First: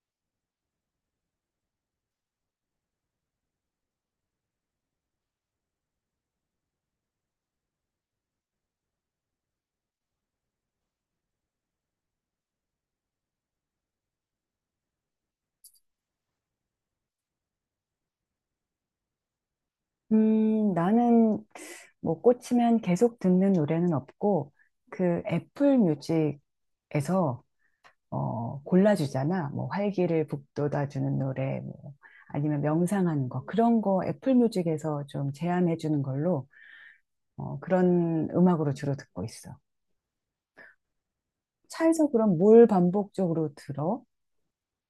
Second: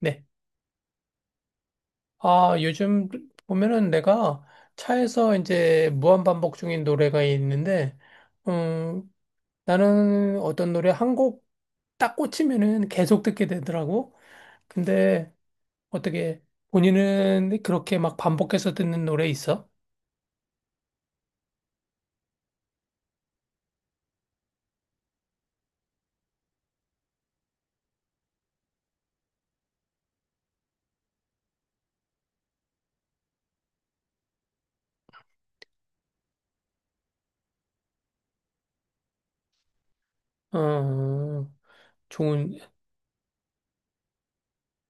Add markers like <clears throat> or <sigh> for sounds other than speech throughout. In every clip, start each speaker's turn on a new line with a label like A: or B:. A: 네. 아, 요즘 보면은 내가 차에서 이제 무한반복 중인 노래가 있는데, 음, 나는 어떤 노래 한 곡 딱 꽂히면은 계속 듣게 되더라고. 근데 어떻게 본인은 그렇게 막 반복해서 듣는 노래 있어?
B: 나는 뭐 꽂히면 계속 듣는 노래는 없고, 그 애플 뮤직에서 골라주잖아. 뭐 활기를 북돋아주는 노래, 뭐 아니면 명상하는 거. 그런 거 애플 뮤직에서 좀 제안해주는 걸로 그런 음악으로 주로 듣고 있어.
A: 어,
B: 차에서 그럼
A: 좋은,
B: 뭘 반복적으로 들어?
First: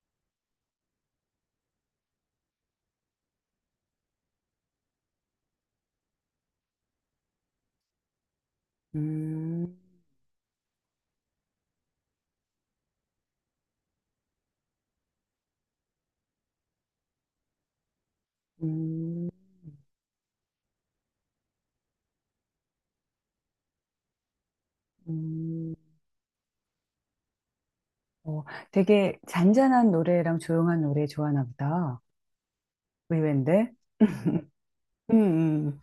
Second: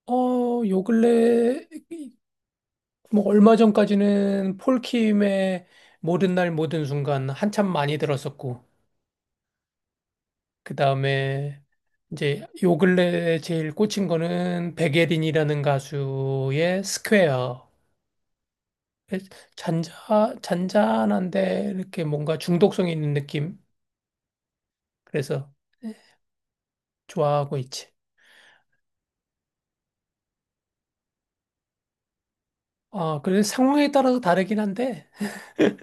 A: 요 근래, 뭐 얼마 전까지는 폴킴의 모든 날 모든 순간 한참 많이 들었었고,
B: 음,
A: 그다음에 이제 요 근래 제일 꽂힌 거는 백예린이라는 가수의 스퀘어.
B: 음,
A: 잔자 잔잔한데 이렇게 뭔가 중독성이 있는 느낌. 그래서
B: 음.
A: 좋아하고 있지.
B: 어, 되게 잔잔한 노래랑 조용한 노래 좋아하나 보다.
A: 아, 그래서
B: 의외인데?
A: 상황에 따라서 다르긴 한데,
B: 음,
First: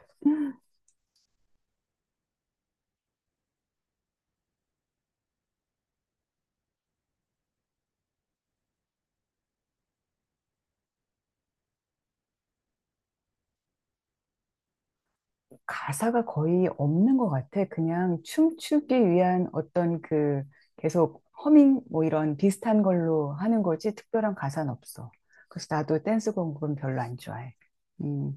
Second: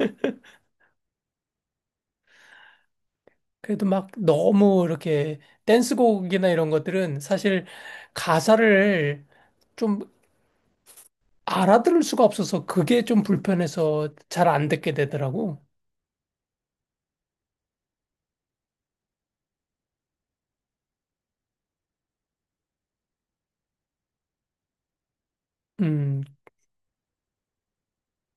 A: 그래도 막 너무 이렇게 댄스곡이나 이런 것들은 사실 가사를 좀 알아들을 수가 없어서 그게 좀 불편해서 잘 안 듣게 되더라고.
B: 가사가 거의 없는 것 같아. 그냥 춤추기 위한 어떤 그 계속 허밍 뭐 이런 비슷한 걸로 하는 거지 특별한 가사는 없어. 그래서 나도
A: 음,
B: 댄스 공부는 별로 안 좋아해. 음,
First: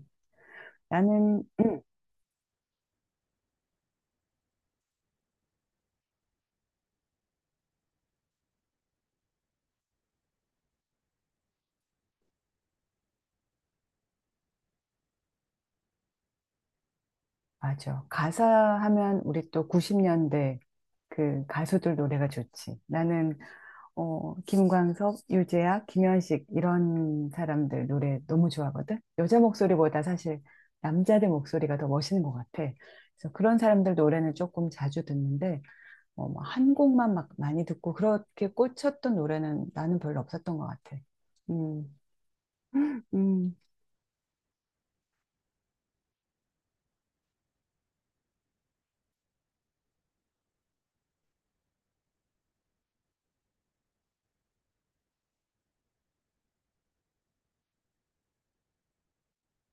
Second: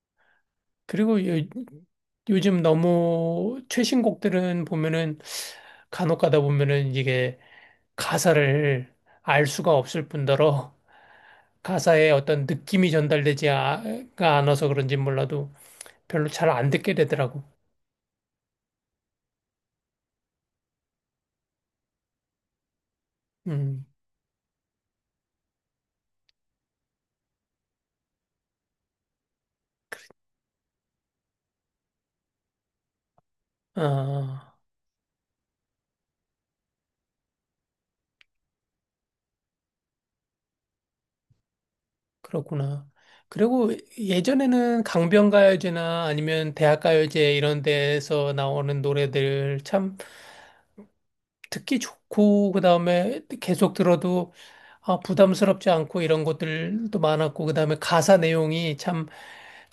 A: 그리고
B: 나는, <clears throat>
A: 요즘 너무 최신 곡들은 보면은 간혹 가다 보면은 이게 가사를 알 수가 없을 뿐더러 가사에 어떤 느낌이 전달되지가 않아서 그런지 몰라도 별로 잘 안 듣게 되더라고.
B: 맞아. 가사 하면 우리 또 90년대 그 가수들 노래가 좋지. 나는
A: 음.
B: 김광석, 유재하, 김현식 이런 사람들 노래 너무 좋아하거든. 여자 목소리보다 사실 남자들 목소리가 더 멋있는 것 같아. 그래서 그런 사람들 노래는
A: 아,
B: 조금 자주 듣는데 뭐한 곡만 막 많이 듣고 그렇게 꽂혔던 노래는 나는 별로 없었던 것 같아. 음,
A: 그렇구나.
B: 음,
A: 그리고 예전에는 강변가요제나 아니면 대학가요제 이런 데에서 나오는 노래들 참 듣기 좋고, 그 다음에 계속 들어도 아, 부담스럽지 않고 이런 것들도 많았고, 그 다음에 가사 내용이 참,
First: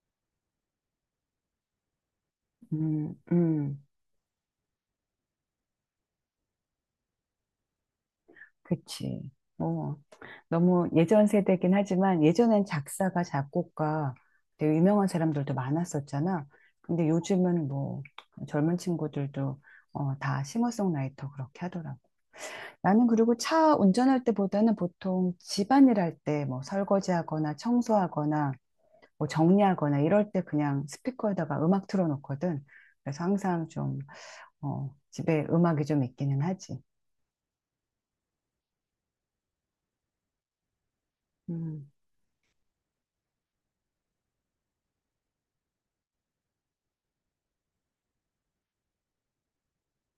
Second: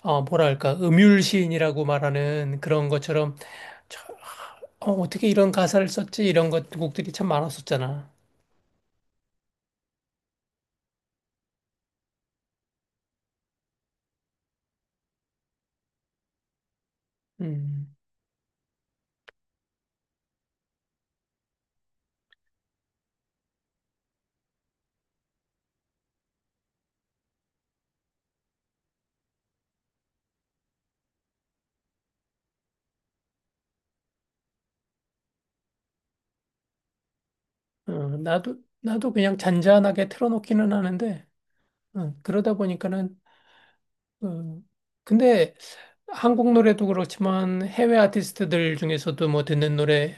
A: 뭐랄까, 음율시인이라고 말하는 그런
B: 음,
A: 것처럼,
B: 음.
A: 참, 어떻게 이런 가사를 썼지? 이런 것, 곡들이 참 많았었잖아.
B: 그치. 어, 너무 예전 세대긴 하지만 예전엔 작사가 작곡가 되게 유명한 사람들도 많았었잖아. 근데 요즘은
A: 음,
B: 뭐 젊은 친구들도 다 싱어송라이터 그렇게 하더라고. 나는 그리고 차 운전할 때보다는 보통 집안일 할 때 뭐 설거지하거나 청소하거나 뭐 정리하거나 이럴 때 그냥 스피커에다가 음악 틀어놓거든. 그래서 항상 좀 집에 음악이 좀 있기는 하지.
A: 어, 나도 그냥 잔잔하게 틀어놓기는 하는데,
B: 음.
A: 그러다 보니까는, 어, 근데 한국 노래도 그렇지만 해외 아티스트들 중에서도 뭐 듣는 노래,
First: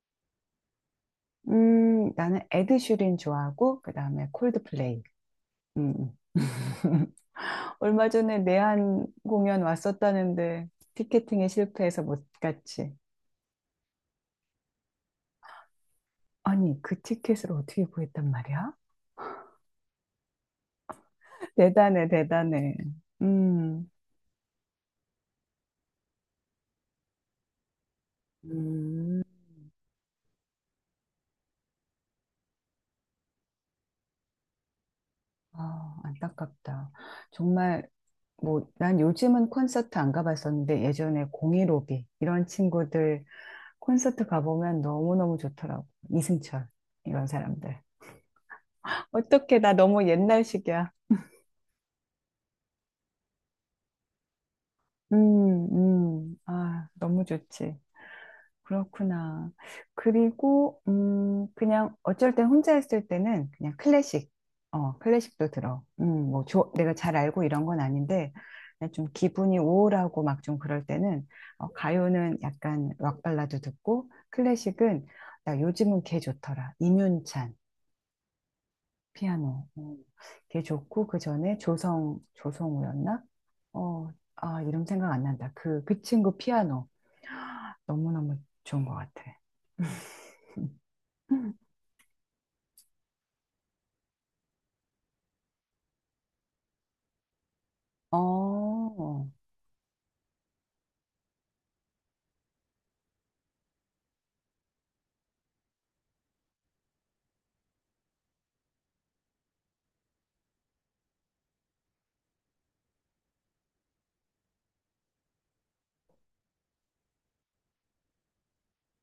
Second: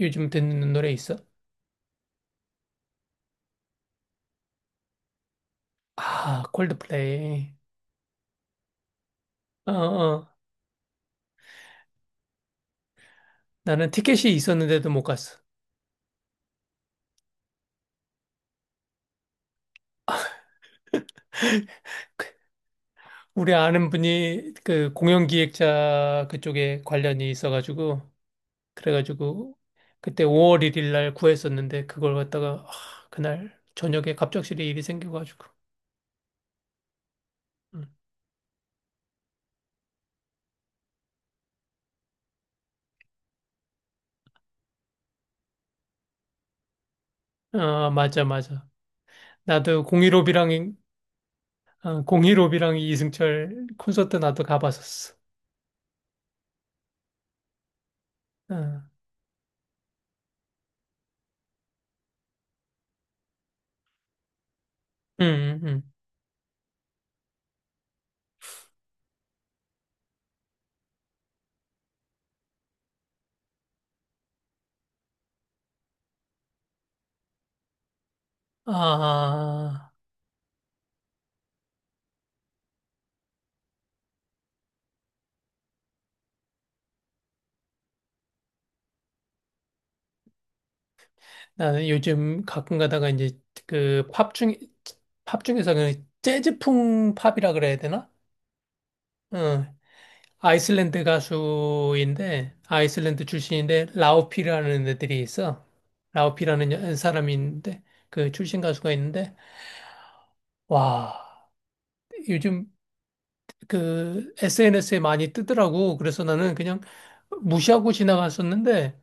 A: 요즘 듣는 노래 있어?
B: 나는 에드슈린 좋아하고 그다음에 콜드플레이. 음. 음.
A: 아,
B: <laughs>
A: 콜드플레이.
B: 얼마 전에 내한 공연
A: 어, 어.
B: 왔었다는데 티켓팅에 실패해서 못 갔지.
A: 나는 티켓이 있었는데도 못 갔어.
B: 아니, 그 티켓을 어떻게 구했단 말이야? <laughs> 대단해, 대단해.
A: 우리
B: 음.
A: 아는 분이 그 공연 기획자 그쪽에 관련이 있어가지고,
B: 음,
A: 그래가지고, 그때 5월 1일 날 구했었는데, 그걸 갖다가, 아, 그날 저녁에 갑작스레 일이 생겨가지고.
B: 아, 안타깝다.
A: 응.
B: 정말, 뭐, 난 요즘은 콘서트 안 가봤었는데, 예전에 공이로비, 이런 친구들 콘서트 가보면 너무너무 좋더라고. 이승철, 이런 사람들.
A: 아, 맞아, 맞아.
B: 어떻게 나
A: 나도
B: 너무
A: 공일오비랑,
B: 옛날식이야.
A: 어, 공일오비랑 이승철 콘서트 나도 가봤었어.
B: 아, 너무 좋지.
A: 응,
B: 그렇구나. 그리고, 그냥 어쩔 땐 혼자 있을 때는 그냥 클래식.
A: 응,
B: 클래식도
A: 응. 응.
B: 들어. 뭐, 내가 잘 알고 이런 건 아닌데, 그냥 좀 기분이 우울하고 막 좀 그럴 때는, 가요는 약간 락 발라드 듣고, 클래식은, 나 요즘은 걔 좋더라. 임윤찬. 피아노.
A: 아.
B: 그게 좋고 그 전에 조성우였나? 어, 아, 이름 생각 안 난다. 그 친구 피아노 너무너무 좋은 것 같아. <laughs>
A: 나는 요즘 가끔 가다가 이제 그 팝 중, 팝 중에서 그 재즈풍 팝이라 그래야 되나?
B: 어,
A: 어, 아이슬란드 가수인데, 아이슬란드 출신인데, 라우피라는 애들이 있어. 라우피라는 사람이 있는데, 그 출신 가수가 있는데, 와, 요즘 그 SNS에 많이 뜨더라고. 그래서 나는 그냥 무시하고 지나갔었는데,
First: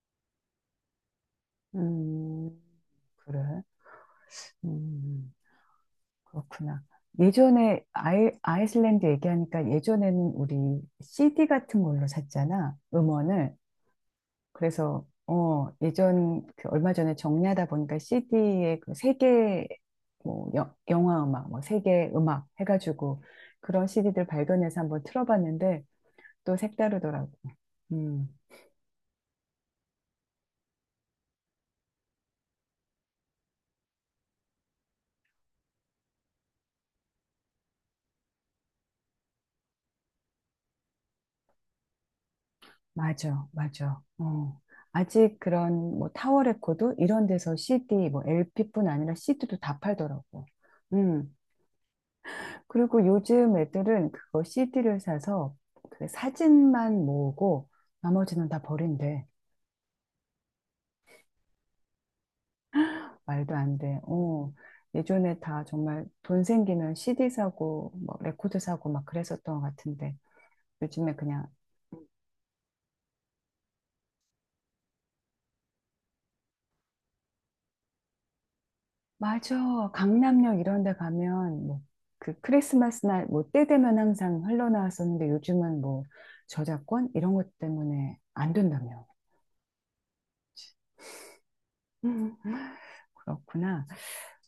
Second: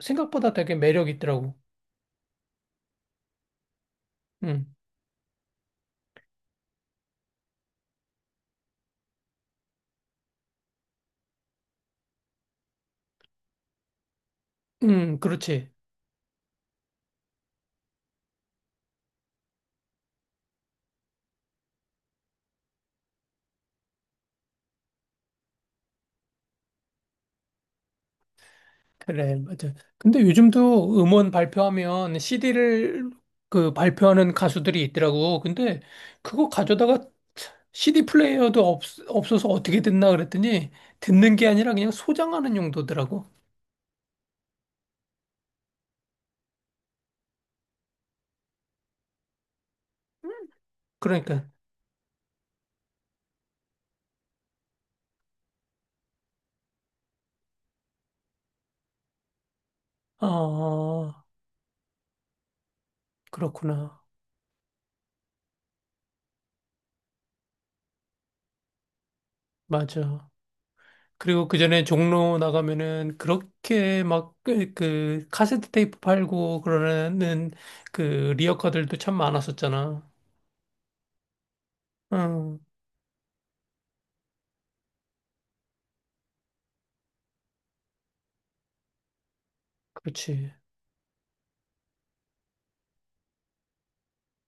A: 생각보다 되게 매력 있더라고.
B: 음, 그래.
A: 응,
B: 음, 그렇구나. 예전에 아이슬란드 얘기하니까 예전에는 우리 CD 같은 걸로 샀잖아, 음원을. 그래서
A: 응, 그렇지.
B: 예전 그 얼마 전에 정리하다 보니까 CD에 그 세계 뭐 영화 음악 뭐 세계 음악 해가지고 그런 CD들 발견해서 한번 틀어봤는데 또 색다르더라고. 음
A: 그래, 맞아. 근데 요즘도 음원 발표하면 CD를 그 발표하는 가수들이 있더라고. 근데 그거 가져다가 CD 플레이어도 없어서 어떻게 듣나 그랬더니 듣는 게 아니라 그냥 소장하는 용도더라고.
B: 맞아 맞아. 아직 그런 뭐 타워 레코드 이런 데서 CD 뭐 LP뿐 아니라 CD도 다 팔더라고. 음
A: 그러니까,
B: 그리고 요즘 애들은 그거 CD를 사서 그 사진만 모으고 나머지는 다 버린대.
A: 아,
B: 말도 안 돼.
A: 그렇구나.
B: 예전에 다 정말 돈 생기면 CD 사고, 뭐 레코드 사고 막 그랬었던 것 같은데,
A: 맞아.
B: 요즘에
A: 그리고
B: 그냥,
A: 그 전에 종로 나가면은 그렇게 막 그 카세트 테이프 팔고 그러는 그 리어카들도 참
B: 맞아.
A: 많았었잖아.
B: 강남역 이런 데 가면, 뭐, 그
A: 응,
B: 크리스마스 날, 뭐, 때 되면 항상 흘러나왔었는데, 요즘은 뭐, 저작권? 이런 것 때문에 안 된다며.
A: 그렇지.
B: 음, 그렇구나.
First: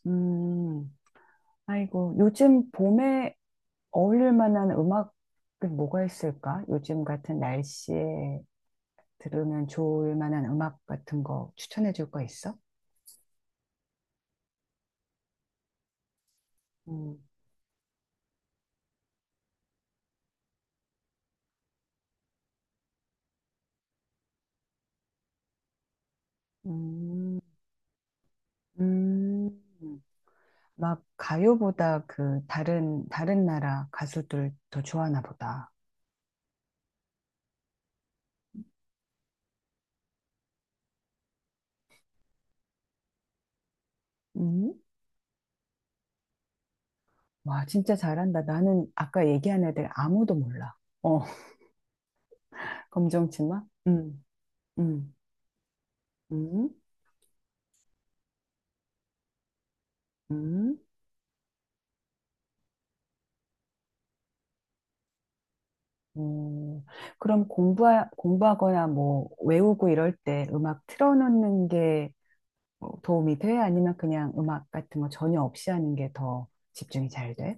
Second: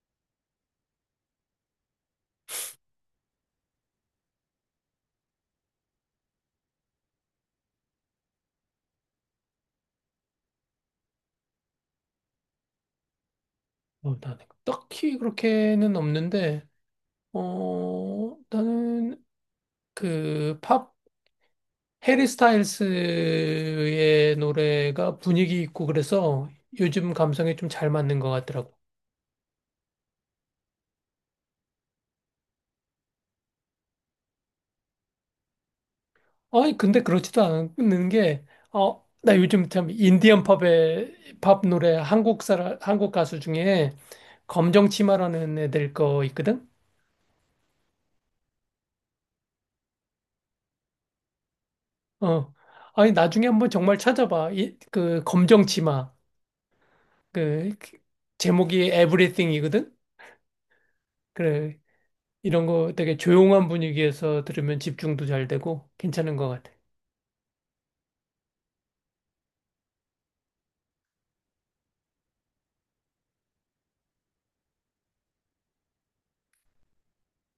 B: 음, 아이고, 요즘 봄에 어울릴 만한 음악은 뭐가 있을까? 요즘 같은 날씨에 들으면 좋을 만한 음악 같은 거 추천해 줄 거 있어?
A: 나는 딱히 그렇게는 없는데,
B: 음,
A: 나는 그 팝, 해리 스타일스의 노래가 분위기 있고 그래서 요즘
B: 음,
A: 감성에 좀 잘 맞는 것 같더라고.
B: 음. 막 가요보다 그 다른 나라 가수들 더 좋아하나 보다.
A: 아니, 근데 그렇지도 않은 게, 나 요즘 참 인디언 팝의 팝 노래 한국 가수 중에
B: 음?
A: 검정 치마라는 애들 거 있거든?
B: 와, 진짜 잘한다. 나는 아까 얘기한 애들 아무도 몰라. 어,
A: 어.
B: <laughs>
A: 아니, 나중에
B: 검정치마?
A: 한번 정말 찾아봐.
B: 음.
A: 그 검정 치마.
B: 음,
A: 그 제목이 Everything이거든.
B: 음.
A: 그래 이런 거 되게 조용한 분위기에서 들으면 집중도 잘 되고 괜찮은 것 같아.
B: 음, 그럼 공부하거나 뭐 외우고 이럴 때 음악 틀어놓는 게 뭐 도움이 돼? 아니면 그냥 음악 같은 거 전혀 없이 하는 게 더 집중이 잘 돼?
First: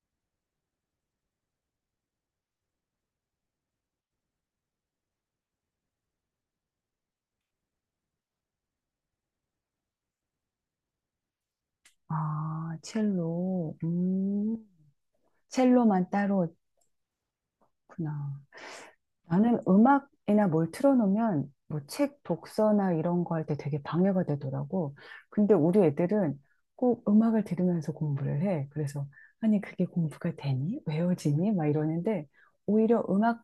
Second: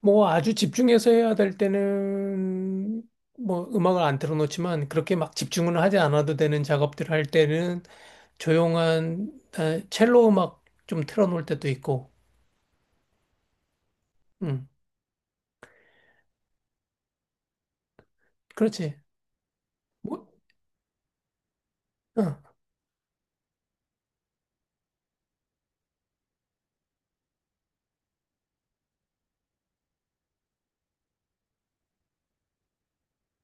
A: 뭐 아주 집중해서 해야 될 때는 뭐 음악을 안 틀어놓지만 그렇게 막 집중은 하지 않아도 되는 작업들 할 때는 조용한 첼로 음악 좀 틀어놓을 때도 있고.
B: 아, 첼로.
A: 음.
B: 첼로만 따로 있구나.
A: 그렇지.
B: 나는
A: 뭐,
B: 음악이나 뭘 틀어놓으면 뭐 책
A: 어.
B: 독서나 이런 거 할 때 되게 방해가 되더라고. 근데 우리 애들은 꼭 음악을 들으면서 공부를 해. 그래서 아니 그게 공부가 되니? 외워지니? 막 이러는데 오히려 음악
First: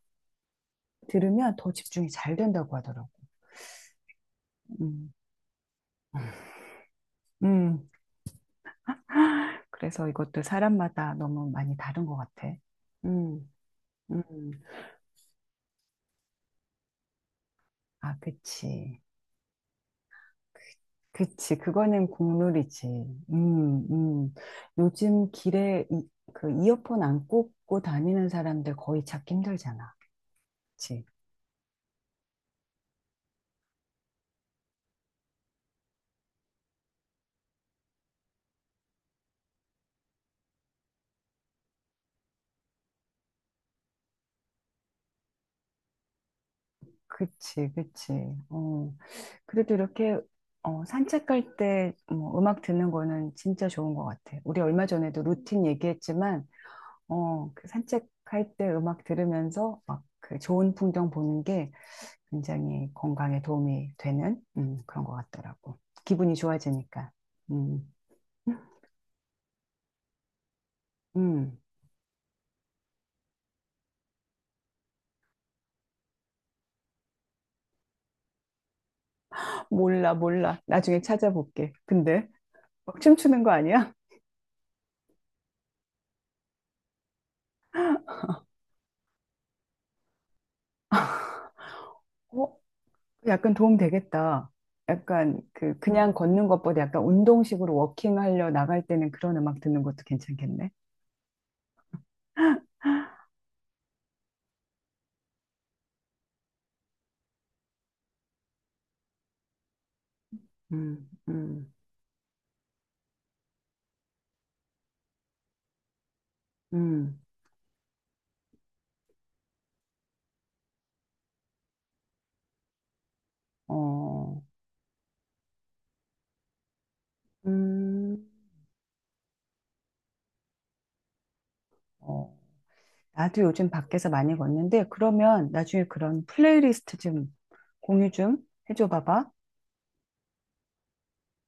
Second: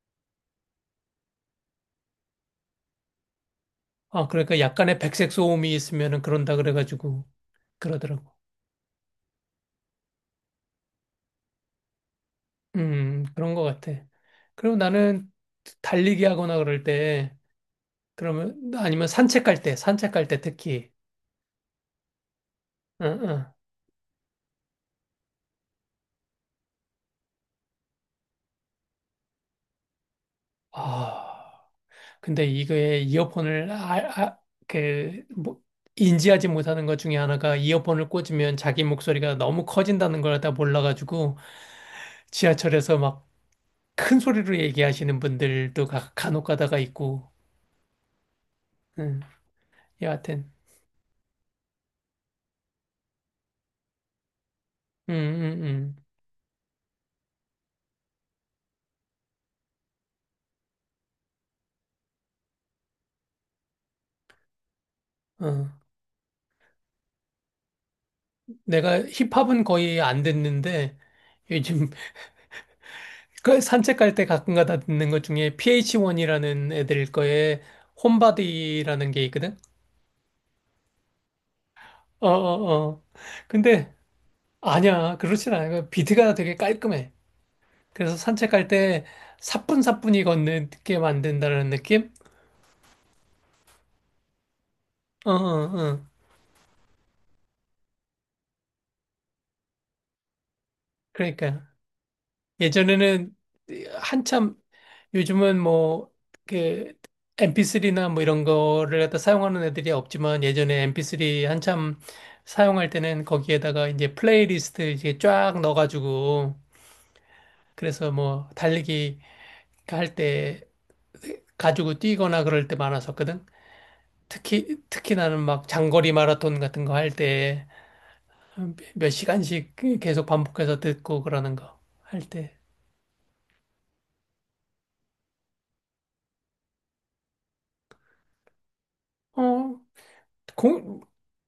B: 들으면 더 집중이 잘 된다고 하더라고.
A: 아 그러니까 약간의
B: 음.
A: 백색 소음이 있으면은 그런다 그래가지고
B: 음.
A: 그러더라고.
B: 그래서 이것도 사람마다 너무 많이 다른 것 같아. 음,
A: 그런 것 같아.
B: 음.
A: 그리고 나는 달리기 하거나 그럴 때,
B: 아,
A: 그러면,
B: 그치.
A: 아니면 산책할 때 특히,
B: 그치. 그거는 국룰이지.
A: 응, 응.
B: 음, 음. 요즘 길에 그 이어폰 안 꽂고 다니는 사람들 거의 찾기 힘들잖아. 그치.
A: 아, 근데 이거에 이어폰을, 아, 그, 뭐, 인지하지 못하는 것 중에 하나가 이어폰을 꽂으면 자기 목소리가 너무 커진다는 걸 다 몰라가지고, 지하철에서 막 큰 소리로 얘기하시는 분들도 간혹 가다가 있고,
B: 그치, 그치. 어.
A: 응,
B: 그래도 이렇게
A: 여하튼,
B: 산책할 때 뭐, 음악 듣는 거는 진짜 좋은 것 같아. 우리 얼마
A: 응,
B: 전에도 루틴
A: 응,
B: 얘기했지만 그 산책할 때 음악 들으면서 막 그 좋은 풍경 보는 게 굉장히 건강에 도움이 되는 그런 것
A: 응.
B: 같더라고. 기분이 좋아지니까. 음,
A: 내가 힙합은 거의 안 듣는데
B: 음.
A: 요즘 <laughs> 그 산책 갈 때 가끔 가다 듣는 것 중에 PH1이라는 애들 거에 홈바디라는 게 있거든.
B: 몰라, 몰라. 나중에 찾아볼게. 근데
A: 어, 어,
B: 막
A: 어.
B: 춤추는 거 아니야?
A: 근데 아니야. 그렇진 않아. 그 비트가 되게 깔끔해. 그래서 산책 갈 때 사뿐사뿐히 걷는 게 만든다는 느낌?
B: 어, 약간 도움 되겠다.
A: 어, 어,
B: 약간 그
A: 어.
B: 그냥 걷는 것보다 약간 운동식으로 워킹하려 나갈 때는 그런 음악 듣는 것도 괜찮겠네.
A: 그러니까 예전에는 한참 요즘은 뭐, 그, MP3나 뭐 이런 거를 갖다 사용하는 애들이 없지만 예전에
B: 음,
A: MP3
B: 음,
A: 한참 사용할 때는 거기에다가 이제 플레이리스트 이제 쫙 넣어가지고
B: 음,
A: 그래서 뭐 달리기 할 때 가지고 뛰거나 그럴 때 많았었거든.
B: 어,
A: 특히 나는 막 장거리 마라톤 같은 거 할 때
B: 음,
A: 몇 시간씩 계속 반복해서 듣고 그러는 거 할
B: 어.
A: 때.
B: 나도 요즘 밖에서 많이 걷는데, 그러면 나중에 그런 플레이리스트 좀 공유 좀 해줘 봐봐.
A: 어, 공,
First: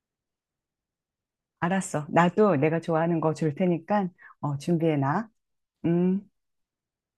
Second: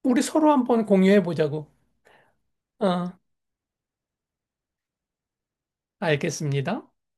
A: 우리 서로 한번 공유해 보자고.
B: 알았어. 나도 내가
A: 어.
B: 좋아하는 거 줄 테니까, 준비해놔. 음.
A: 알겠습니다.